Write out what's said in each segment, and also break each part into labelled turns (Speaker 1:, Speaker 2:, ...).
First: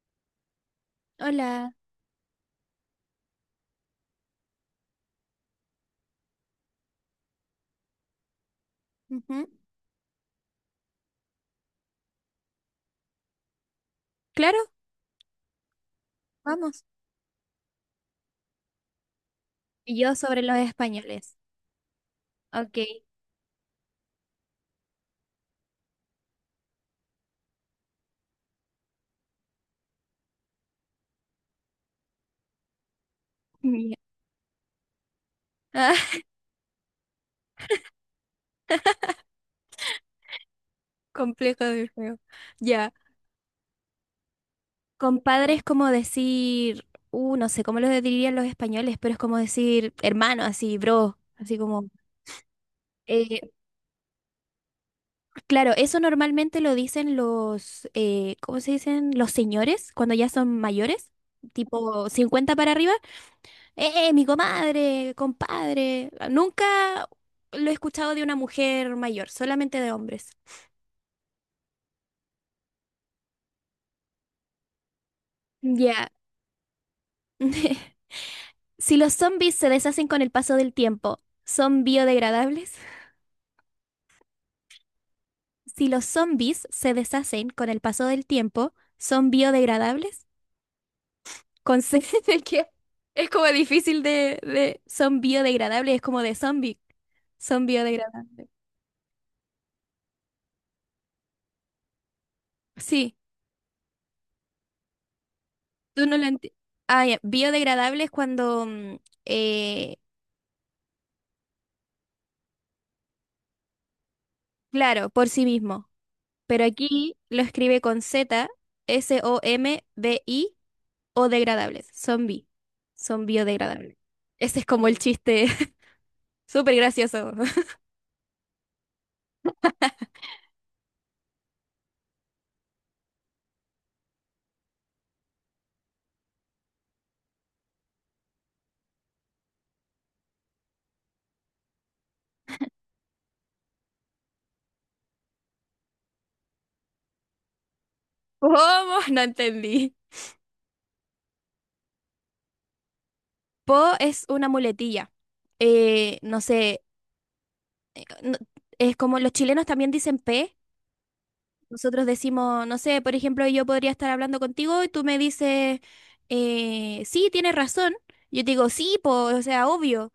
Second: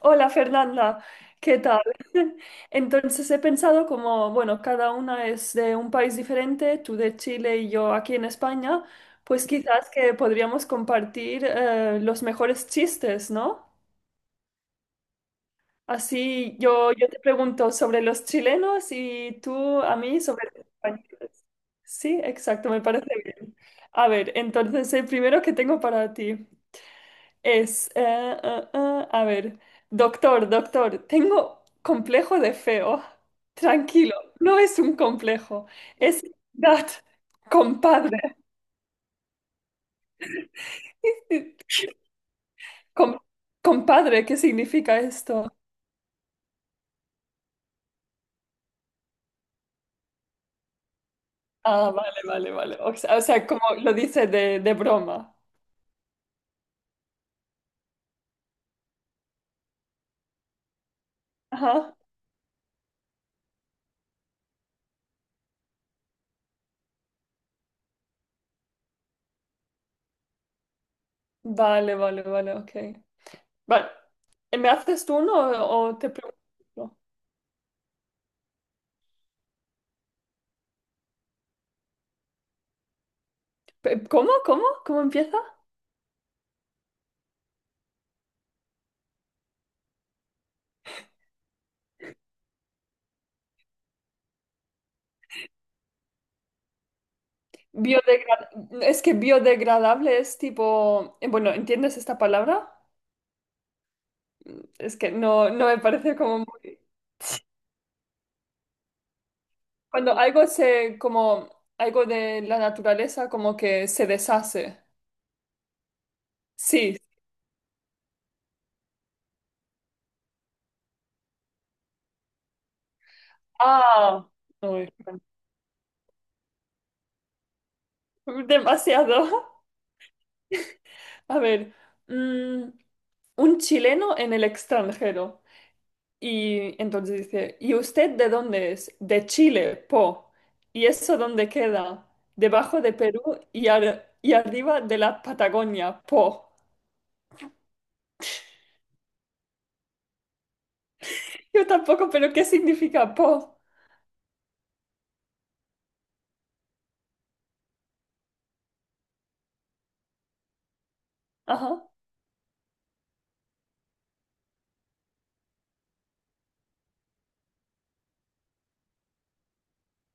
Speaker 1: Hola Fernanda, ¿qué
Speaker 2: Hola.
Speaker 1: tal? Entonces he pensado como, bueno, cada una es de un país diferente, tú de Chile y yo aquí en España,
Speaker 2: Ujú.
Speaker 1: pues quizás que podríamos compartir los mejores chistes, ¿no?
Speaker 2: Claro,
Speaker 1: Así
Speaker 2: vamos.
Speaker 1: yo te pregunto sobre los chilenos y tú a
Speaker 2: Y yo
Speaker 1: mí
Speaker 2: sobre
Speaker 1: sobre
Speaker 2: los
Speaker 1: los
Speaker 2: españoles.
Speaker 1: españoles. Sí, exacto,
Speaker 2: Ok.
Speaker 1: me parece bien. A ver, entonces el primero que tengo para ti. Es, a ver, doctor, doctor, tengo complejo de feo.
Speaker 2: Ya.
Speaker 1: Tranquilo, no es un complejo,
Speaker 2: Ah,
Speaker 1: es that, compadre.
Speaker 2: complejo del juego. Ya.
Speaker 1: Com- Compadre, ¿qué significa
Speaker 2: Compadre
Speaker 1: esto?
Speaker 2: es como decir, no sé cómo lo dirían los españoles, pero es como decir hermano, así, bro, así como.
Speaker 1: Ah, vale, vale, vale. O
Speaker 2: eh,
Speaker 1: sea, como lo dice de broma.
Speaker 2: claro, eso normalmente lo dicen los, ¿cómo se dicen? Los señores, cuando ya son mayores,
Speaker 1: Ajá.
Speaker 2: tipo 50 para arriba. Mi comadre, compadre. Nunca lo he escuchado de una mujer mayor, solamente de hombres.
Speaker 1: Vale, vale, vale, ok. Vale. ¿Me haces tú uno o
Speaker 2: Ya.
Speaker 1: te pregunto?
Speaker 2: Si los zombies se deshacen con el paso del tiempo, ¿son biodegradables?
Speaker 1: ¿Cómo? ¿Cómo? ¿Cómo empieza?
Speaker 2: Si los zombies se deshacen con el paso del tiempo, ¿son biodegradables? Con C, de que es como difícil de. Son biodegradables, es como de zombie. Son biodegradables.
Speaker 1: Biodegra- es que biodegradable es tipo, bueno, ¿entiendes esta palabra?
Speaker 2: Sí,
Speaker 1: Es que no me
Speaker 2: tú no
Speaker 1: parece
Speaker 2: lo
Speaker 1: como
Speaker 2: entiendes.
Speaker 1: muy...
Speaker 2: Ah, ya, Biodegradable es cuando eh,
Speaker 1: Cuando algo se, como algo de la naturaleza, como que se deshace.
Speaker 2: claro, por sí mismo. Pero
Speaker 1: Sí.
Speaker 2: aquí lo escribe con Z, S-O-M-B-I o degradables. Zombie. Son biodegradables.
Speaker 1: Ah,
Speaker 2: Ese es como
Speaker 1: uy,
Speaker 2: el chiste. Súper gracioso.
Speaker 1: demasiado. A ver, mm, un chileno en el extranjero. Y entonces dice, ¿y usted de dónde es? De Chile, po. ¿Y eso dónde queda? Debajo de Perú y, y arriba de la Patagonia, po.
Speaker 2: ¿Cómo? No entendí.
Speaker 1: Yo tampoco, pero ¿qué significa po?
Speaker 2: Po es una muletilla. No sé. eh, no- es como los chilenos también dicen P.
Speaker 1: Ajá.
Speaker 2: Nosotros decimos, no sé, por ejemplo, yo podría estar hablando contigo y tú me dices, sí, tienes razón. Yo te digo, sí, po, o sea, obvio.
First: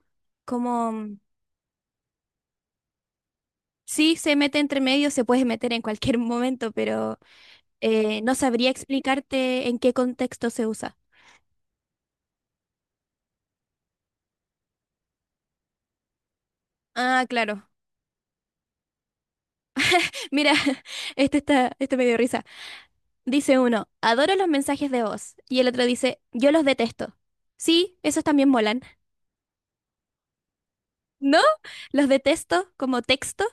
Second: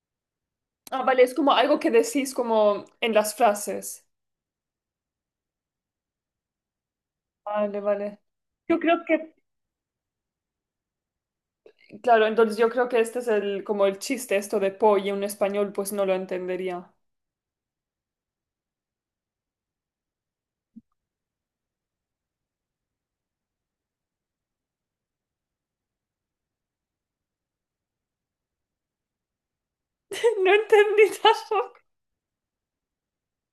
Speaker 1: Ah,
Speaker 2: Como.
Speaker 1: vale, es como algo que decís como en las frases.
Speaker 2: Sí, se mete entre medio, se puede meter en cualquier momento, pero
Speaker 1: Vale, vale.
Speaker 2: no sabría
Speaker 1: Yo creo que,
Speaker 2: explicarte en qué contexto se usa.
Speaker 1: claro, entonces yo creo que este es el, como el chiste, esto de po, y un español pues no lo entendería.
Speaker 2: Ah, claro. Mira, este me dio risa. Dice uno, adoro los mensajes de voz. Y el otro dice, yo los detesto. Sí, esos también molan.
Speaker 1: No entendí
Speaker 2: ¿No?
Speaker 1: tampoco.
Speaker 2: Los detesto como texto.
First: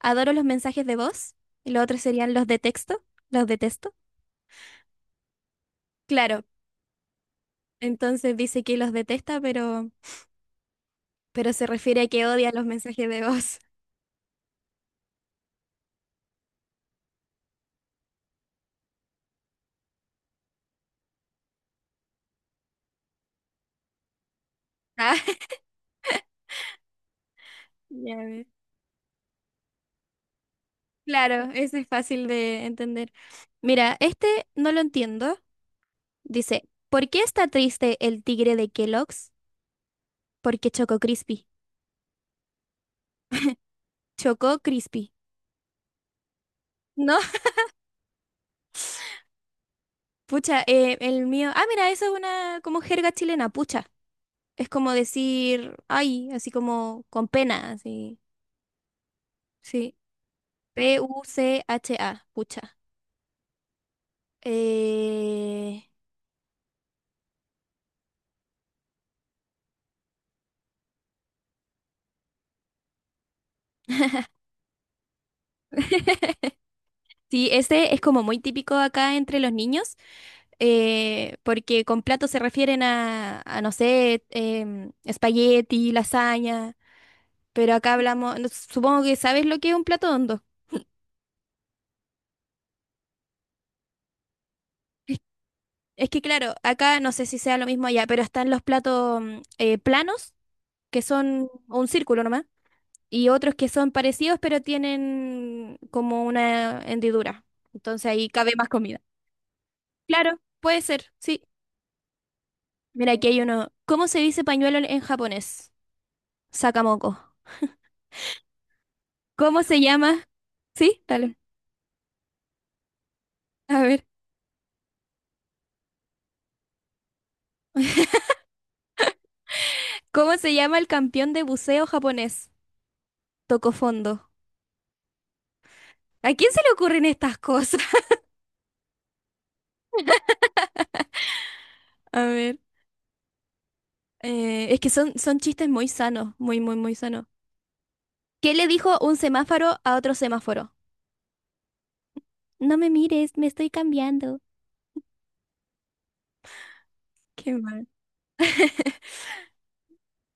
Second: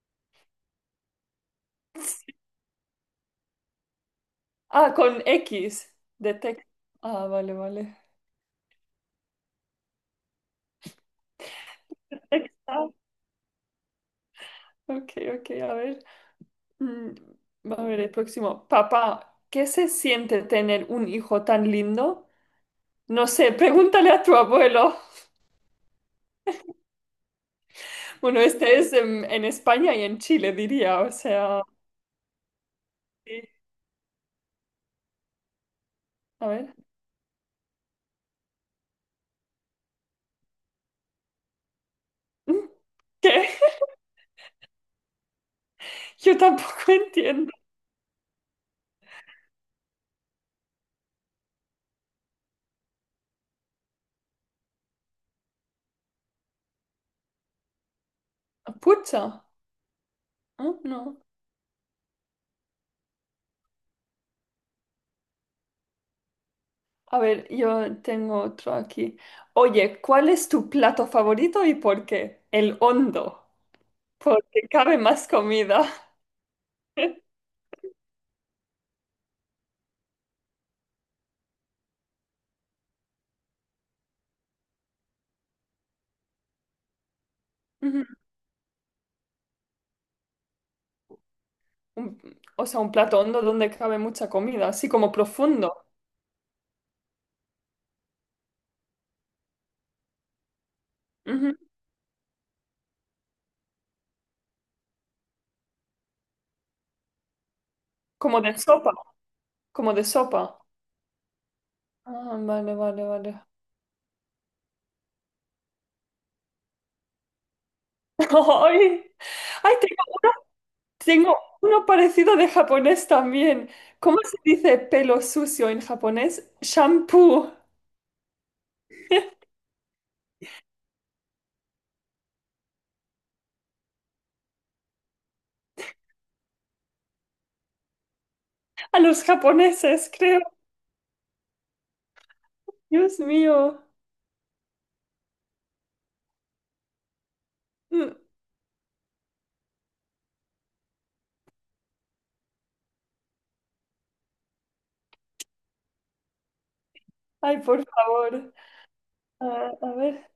Speaker 2: Adoro los mensajes de voz. Y los otros serían los de texto. Los detesto.
Speaker 1: Ah, con X, de
Speaker 2: Claro.
Speaker 1: tex- Ah, vale, vale.
Speaker 2: Entonces dice que los detesta, pero se refiere a que odia los
Speaker 1: Exacto.
Speaker 2: mensajes de voz.
Speaker 1: Ok, ok, a ver. Mm, a ver, el próximo. Papá, ¿qué se siente tener un hijo tan lindo? No sé, pregúntale a tu abuelo.
Speaker 2: Ah, ya.
Speaker 1: Bueno, este es en España y en Chile, diría, o
Speaker 2: Claro,
Speaker 1: sea.
Speaker 2: ese es fácil de entender.
Speaker 1: Sí.
Speaker 2: Mira, este no lo entiendo.
Speaker 1: A
Speaker 2: Dice,
Speaker 1: ver.
Speaker 2: ¿por qué está triste el tigre de Kellogg's? Porque chocó Crispy.
Speaker 1: Mm. ¿Qué?
Speaker 2: Chocó Crispy.
Speaker 1: Yo tampoco
Speaker 2: No,
Speaker 1: entiendo.
Speaker 2: pucha, el mío. Ah, mira, eso es una como jerga chilena, pucha. Es como decir, ay, así como con pena, así.
Speaker 1: Pucha.
Speaker 2: Sí.
Speaker 1: Ah, no.
Speaker 2: P-U-C-H-A, pucha. Eh...
Speaker 1: A ver, yo tengo otro aquí. Oye, ¿cuál es tu plato favorito y por qué? El hondo, porque cabe más comida.
Speaker 2: Sí, ese es como muy típico acá entre los niños, porque con plato se refieren a, no sé, espagueti, lasaña, pero acá
Speaker 1: Ujú.
Speaker 2: hablamos, supongo que sabes lo que es un plato hondo.
Speaker 1: un- o sea, un plato hondo donde cabe mucha comida, así como profundo.
Speaker 2: Es que claro, acá no sé si sea lo mismo allá, pero están los platos planos, que son
Speaker 1: Ujú.
Speaker 2: un círculo nomás, y otros que son parecidos, pero tienen como una hendidura. Entonces ahí
Speaker 1: Como
Speaker 2: cabe
Speaker 1: de
Speaker 2: más
Speaker 1: sopa,
Speaker 2: comida.
Speaker 1: como de
Speaker 2: Claro,
Speaker 1: sopa.
Speaker 2: puede ser, sí.
Speaker 1: Ah, vale, vale,
Speaker 2: Mira, aquí hay
Speaker 1: vale.
Speaker 2: uno. ¿Cómo se dice pañuelo en japonés? Sakamoto.
Speaker 1: ¡Ay!
Speaker 2: ¿Cómo
Speaker 1: ¡Ay,
Speaker 2: se
Speaker 1: tengo,
Speaker 2: llama? Sí, dale.
Speaker 1: tengo uno parecido de japonés también!
Speaker 2: A ver.
Speaker 1: ¿Cómo se dice pelo sucio en japonés? Shampoo.
Speaker 2: ¿Cómo se llama el campeón de buceo japonés? Toco fondo. ¿A quién se le ocurren estas cosas?
Speaker 1: A los japoneses, creo.
Speaker 2: A ver.
Speaker 1: Dios mío.
Speaker 2: Es que son chistes muy sanos, muy, muy, muy sanos.
Speaker 1: Mm.
Speaker 2: ¿Qué le dijo un semáforo a otro semáforo? No me mires, me estoy cambiando. Qué
Speaker 1: Ay, por
Speaker 2: mal.
Speaker 1: favor. Ah, a ver.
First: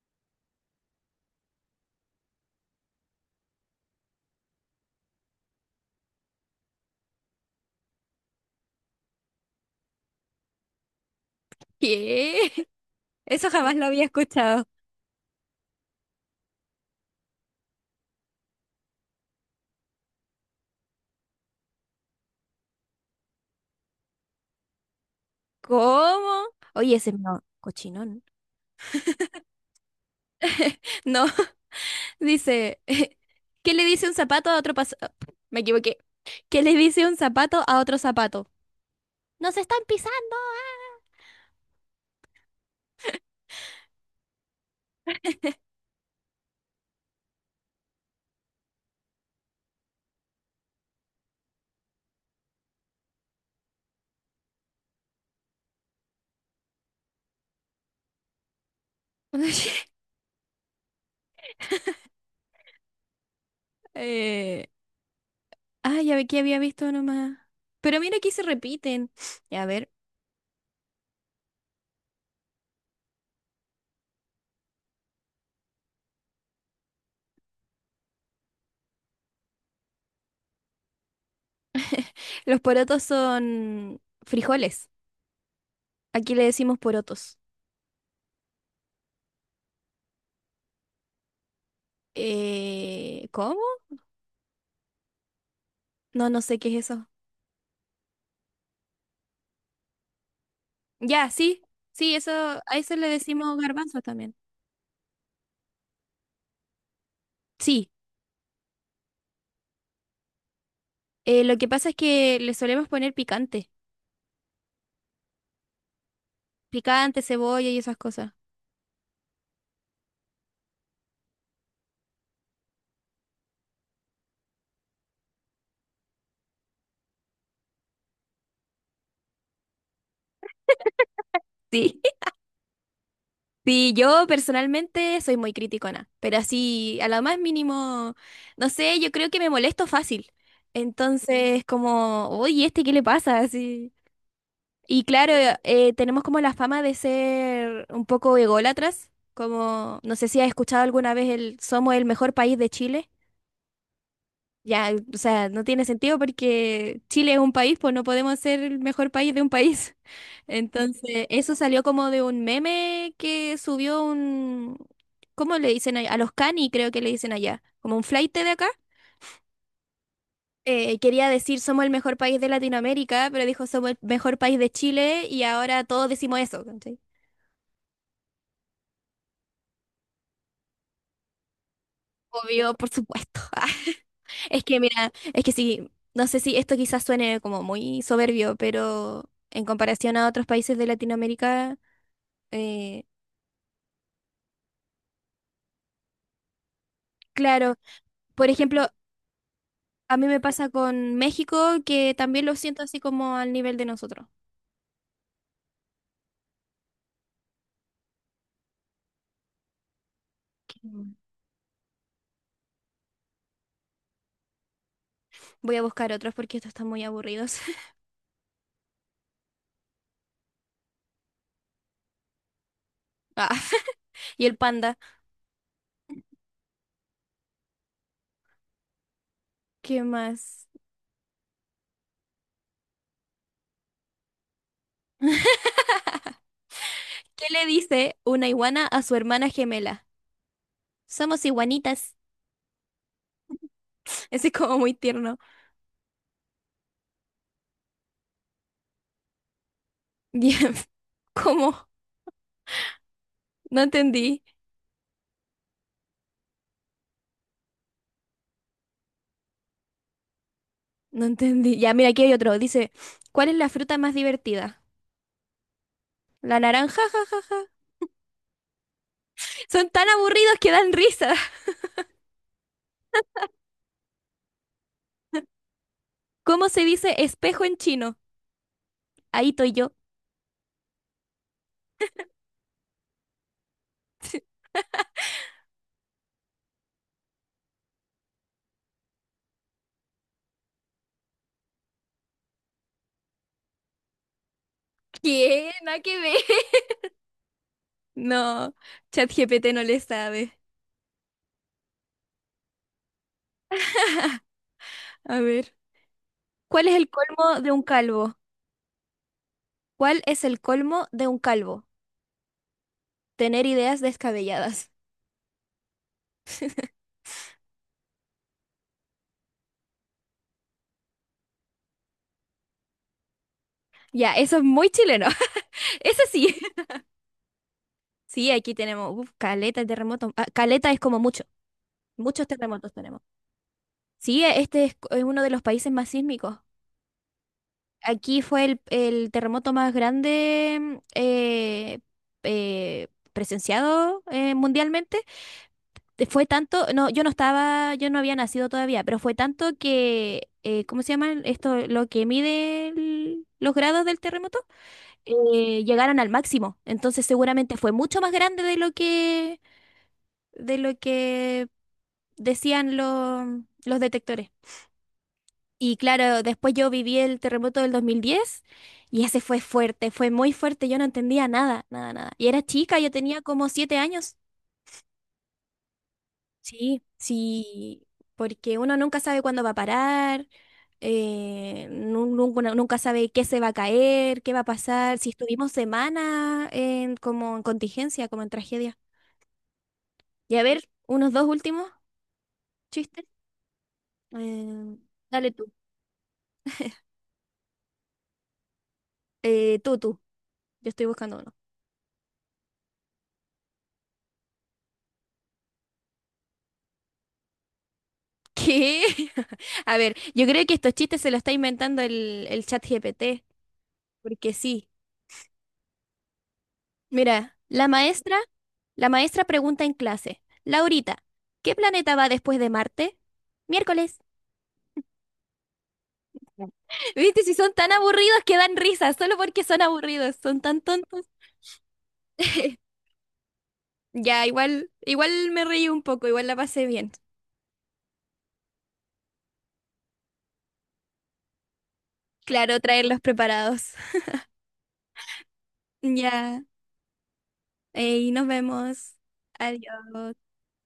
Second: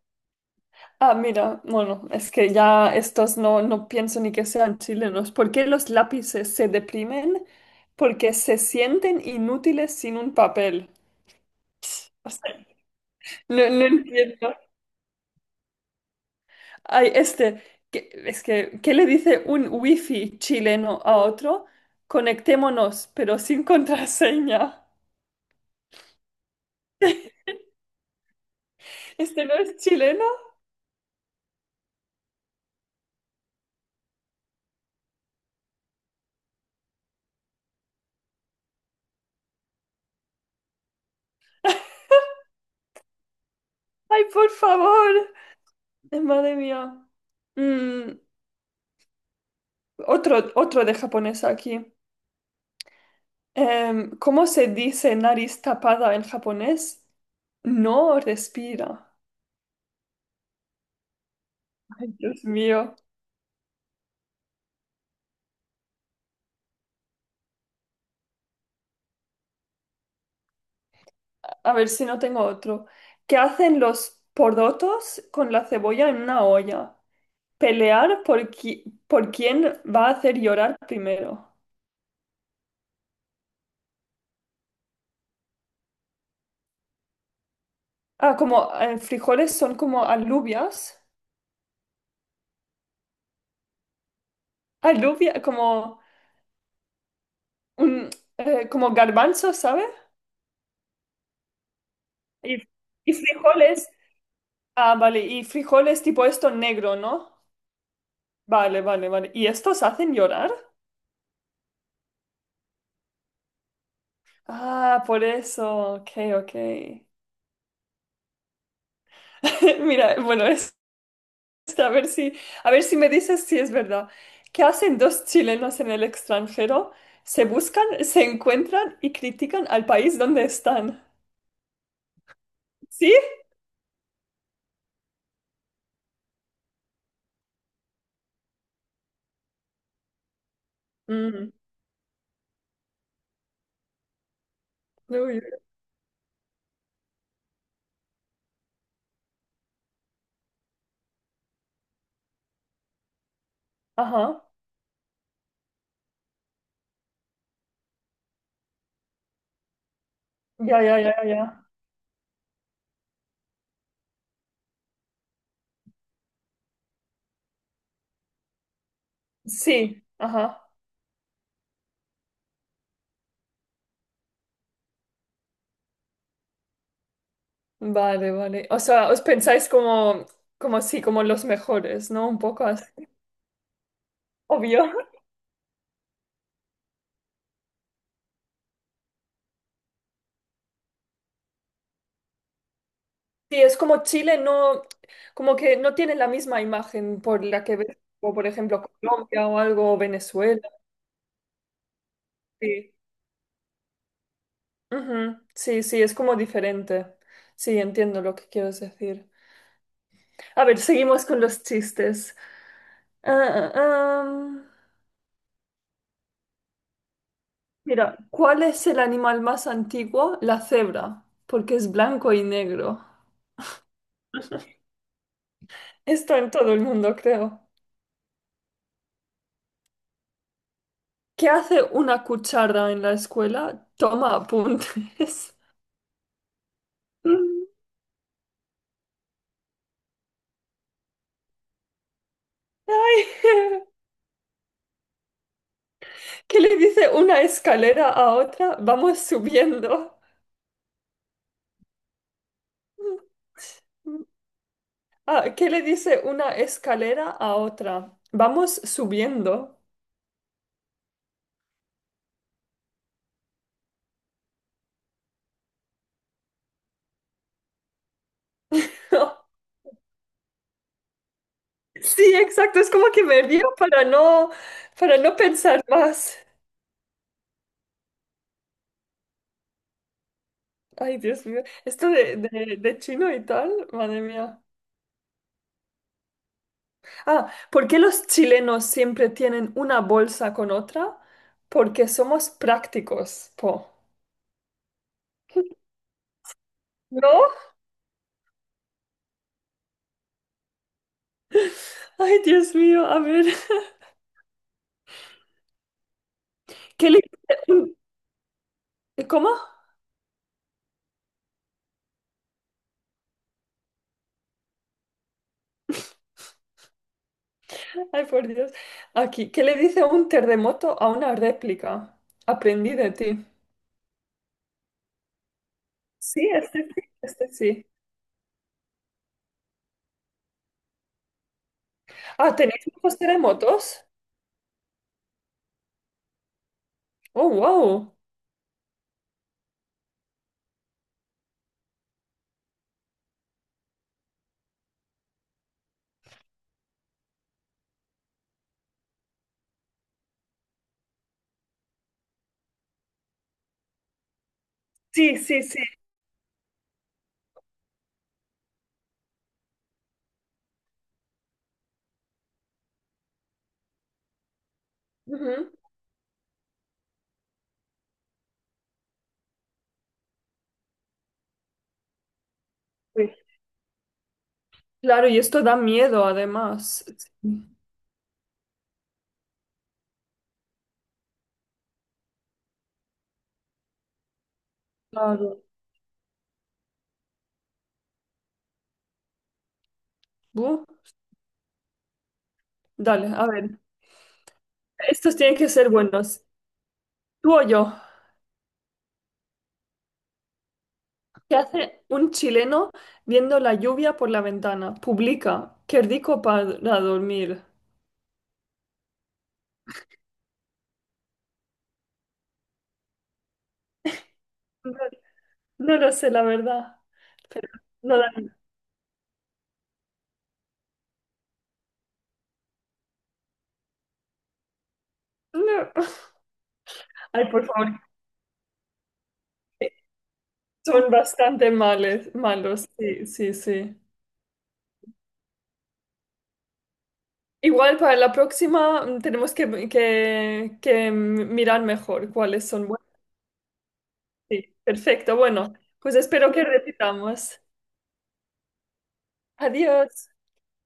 Speaker 1: Ah, mira, bueno, es que ya estos no, no pienso ni que sean chilenos. ¿Por qué los lápices se deprimen? Porque se sienten inútiles sin un papel. O sea,
Speaker 2: ¿Qué? Eso
Speaker 1: no,
Speaker 2: jamás
Speaker 1: no
Speaker 2: lo había
Speaker 1: entiendo.
Speaker 2: escuchado.
Speaker 1: Ay, este, es que, ¿qué le dice un wifi chileno a otro? Conectémonos, pero sin contraseña.
Speaker 2: ¿Cómo? Oye, ese no, cochinón.
Speaker 1: ¿Este no es chileno?
Speaker 2: No. Dice, ¿qué le dice un zapato a otro? Me equivoqué. ¿Qué le dice un zapato a otro zapato? ¡Nos están pisando!
Speaker 1: Ay, por favor. Madre mía. Mm, otro de japonés aquí. ¿Cómo se dice nariz tapada en japonés? No respira. Ay, Dios mío.
Speaker 2: Eh, ah, ya ve que había visto nomás. Pero mira aquí se repiten. A ver,
Speaker 1: A ver si no tengo otro. ¿Qué hacen los porotos con la cebolla en una olla? Pelear por, por quién va a hacer llorar primero.
Speaker 2: los porotos son frijoles. Aquí le decimos porotos.
Speaker 1: Ah, como frijoles son como alubias.
Speaker 2: ¿Cómo?
Speaker 1: Alubia, como
Speaker 2: No, no sé qué es eso.
Speaker 1: un, como garbanzo, ¿sabe?
Speaker 2: Ya, sí, sí, eso,
Speaker 1: Y,
Speaker 2: a eso le
Speaker 1: y
Speaker 2: decimos
Speaker 1: frijoles.
Speaker 2: garbanzos también.
Speaker 1: Ah, vale. Y frijoles tipo esto negro, ¿no?
Speaker 2: Sí,
Speaker 1: Vale, vale, vale. ¿Y estos hacen llorar?
Speaker 2: lo que pasa es que le solemos poner picante,
Speaker 1: Ah, por eso. Ok, ok.
Speaker 2: picante, cebolla y esas cosas.
Speaker 1: Mira, bueno, es, a ver si, a ver si me dices si es verdad. ¿Qué hacen dos chilenos en el extranjero? Se buscan, se encuentran y critican al país donde están.
Speaker 2: Sí,
Speaker 1: ¿Sí?
Speaker 2: sí, yo personalmente soy muy criticona, pero así a lo más mínimo, no sé, yo creo que me molesto fácil.
Speaker 1: Mm.
Speaker 2: Entonces, como, uy, ¿este qué le pasa? Así. Y claro,
Speaker 1: Uy.
Speaker 2: tenemos como la fama de ser un poco ególatras, como, no sé si has escuchado alguna vez el somos el mejor país de Chile.
Speaker 1: Ajá.
Speaker 2: Ya, o sea, no tiene sentido porque Chile es un país, pues no podemos ser el mejor país de un país.
Speaker 1: Ya, ya, ya,
Speaker 2: Entonces, eso
Speaker 1: ya.
Speaker 2: salió como de un meme que subió un, ¿cómo le dicen allá? A los cani creo que le dicen allá, como un flaite de acá.
Speaker 1: Sí, ajá.
Speaker 2: Quería decir somos el mejor país de Latinoamérica, pero dijo somos el mejor país de Chile y ahora todos decimos eso, ¿cachai?
Speaker 1: Vale, vale. O sea, os pensáis como, como sí, como los mejores, ¿no? Un poco
Speaker 2: Obvio, por
Speaker 1: así.
Speaker 2: supuesto. Es que
Speaker 1: Obvio.
Speaker 2: mira, es que sí, no sé si esto quizás suene como muy soberbio, pero en comparación a otros países de Latinoamérica, eh,
Speaker 1: Sí, es como Chile no, como que no tiene la misma imagen por la
Speaker 2: claro,
Speaker 1: que ves, como por
Speaker 2: por
Speaker 1: ejemplo
Speaker 2: ejemplo,
Speaker 1: Colombia o algo, o
Speaker 2: a mí me
Speaker 1: Venezuela.
Speaker 2: pasa con México, que también lo siento
Speaker 1: Sí.
Speaker 2: así como al nivel de nosotros.
Speaker 1: Ujú, sí, sí, es como diferente. Sí, entiendo lo que quieres decir. A
Speaker 2: Que
Speaker 1: ver, seguimos con los chistes. Ah, ah, am.
Speaker 2: Voy a buscar otros porque estos están muy aburridos.
Speaker 1: Mira, ¿cuál es el animal más antiguo? La cebra, porque es blanco y negro.
Speaker 2: Ah, y el panda,
Speaker 1: Esto en todo el mundo, creo.
Speaker 2: ¿qué más?
Speaker 1: ¿Qué hace una cuchara en la escuela? Toma apuntes.
Speaker 2: ¿Qué le dice una iguana a su hermana gemela? Somos iguanitas.
Speaker 1: Ay,
Speaker 2: Ese es como muy tierno.
Speaker 1: ¿qué le dice una escalera a otra? Vamos subiendo.
Speaker 2: Bien. ¿Cómo? No entendí.
Speaker 1: Ah, ¿qué le dice una escalera a otra? Vamos subiendo.
Speaker 2: No entendí. Ya, mira, aquí hay otro. Dice, ¿cuál es la fruta más divertida? ¿La naranja? Son tan aburridos que dan risa.
Speaker 1: Sí, exacto. Es como que me río para no pensar más.
Speaker 2: ¿Cómo se dice espejo en chino? Ahí estoy yo.
Speaker 1: Ay, Dios mío. Esto de chino y tal, madre mía. Ah, ¿por qué los chilenos siempre tienen una bolsa con otra? Porque somos prácticos, po.
Speaker 2: ¿Qué? Nada que ver.
Speaker 1: ¿No?
Speaker 2: No, ChatGPT no le sabe.
Speaker 1: Ay, Dios mío, a ver.
Speaker 2: A ver. ¿Cuál es el
Speaker 1: ¿qué le dice
Speaker 2: colmo de un
Speaker 1: un-
Speaker 2: calvo?
Speaker 1: ¿Cómo?
Speaker 2: ¿Cuál es el colmo de un calvo? Tener ideas descabelladas.
Speaker 1: Ay, por Dios. Aquí, ¿qué le dice un terremoto a una réplica? Aprendí de ti.
Speaker 2: Ya, eso es muy chileno. Ese
Speaker 1: Sí,
Speaker 2: sí.
Speaker 1: este sí, este sí.
Speaker 2: Sí, aquí tenemos uf, caleta de terremotos. Ah, caleta es como mucho. Muchos
Speaker 1: Ah, ¿tenéis
Speaker 2: terremotos
Speaker 1: muchos
Speaker 2: tenemos.
Speaker 1: terremotos?
Speaker 2: Sí, este es uno de los países más sísmicos.
Speaker 1: Oh, wow.
Speaker 2: Aquí fue el terremoto más grande presenciado mundialmente fue tanto, no, yo no estaba, yo no había nacido todavía, pero fue tanto que, ¿cómo se llaman esto? Lo que mide los grados del terremoto,
Speaker 1: Sí, sí, sí.
Speaker 2: llegaron al máximo. Entonces seguramente fue mucho más grande de lo que decían los detectores.
Speaker 1: Ujú.
Speaker 2: Y claro, después yo viví el terremoto del 2010 y ese fue fuerte, fue muy fuerte, yo no entendía nada, nada, nada. Y era chica, yo
Speaker 1: Sí.
Speaker 2: tenía como 7 años.
Speaker 1: Claro, y esto da miedo
Speaker 2: Sí,
Speaker 1: además. Sí,
Speaker 2: sí, porque uno nunca sabe cuándo va a parar, uno nunca sabe qué se va a caer, qué va a pasar, si
Speaker 1: claro.
Speaker 2: estuvimos semanas en, como en contingencia, como en tragedia. Y a
Speaker 1: Bu.
Speaker 2: ver, unos dos últimos chistes.
Speaker 1: Dale, a ver.
Speaker 2: Eh,
Speaker 1: Estos
Speaker 2: dale
Speaker 1: tienen que
Speaker 2: tú.
Speaker 1: ser buenos. ¿Tú o yo?
Speaker 2: Tú, tú. Yo estoy buscando uno.
Speaker 1: ¿Qué hace un chileno viendo la lluvia por la ventana? Publica. Qué rico para dormir.
Speaker 2: ¿Qué? A ver, yo creo que estos chistes se los está inventando el chat GPT, porque sí.
Speaker 1: No, no lo sé, la verdad.
Speaker 2: Mira,
Speaker 1: Pero
Speaker 2: la
Speaker 1: no,
Speaker 2: maestra La maestra pregunta en clase, Laurita, ¿qué planeta va después de Marte? Miércoles.
Speaker 1: no.
Speaker 2: ¿Viste?
Speaker 1: Ay,
Speaker 2: Si
Speaker 1: por
Speaker 2: son tan
Speaker 1: favor.
Speaker 2: aburridos que dan risa, solo porque son aburridos, son tan
Speaker 1: Son
Speaker 2: tontos.
Speaker 1: bastante males, malos. Sí, sí, sí.
Speaker 2: Ya, igual, igual me reí un poco, igual la pasé bien.
Speaker 1: Igual para la próxima tenemos que mirar mejor cuáles
Speaker 2: Claro,
Speaker 1: son buenos.
Speaker 2: traerlos preparados.
Speaker 1: Sí, perfecto. Bueno, pues
Speaker 2: Ya,
Speaker 1: espero que repitamos.
Speaker 2: y nos vemos.
Speaker 1: Adiós.
Speaker 2: Adiós.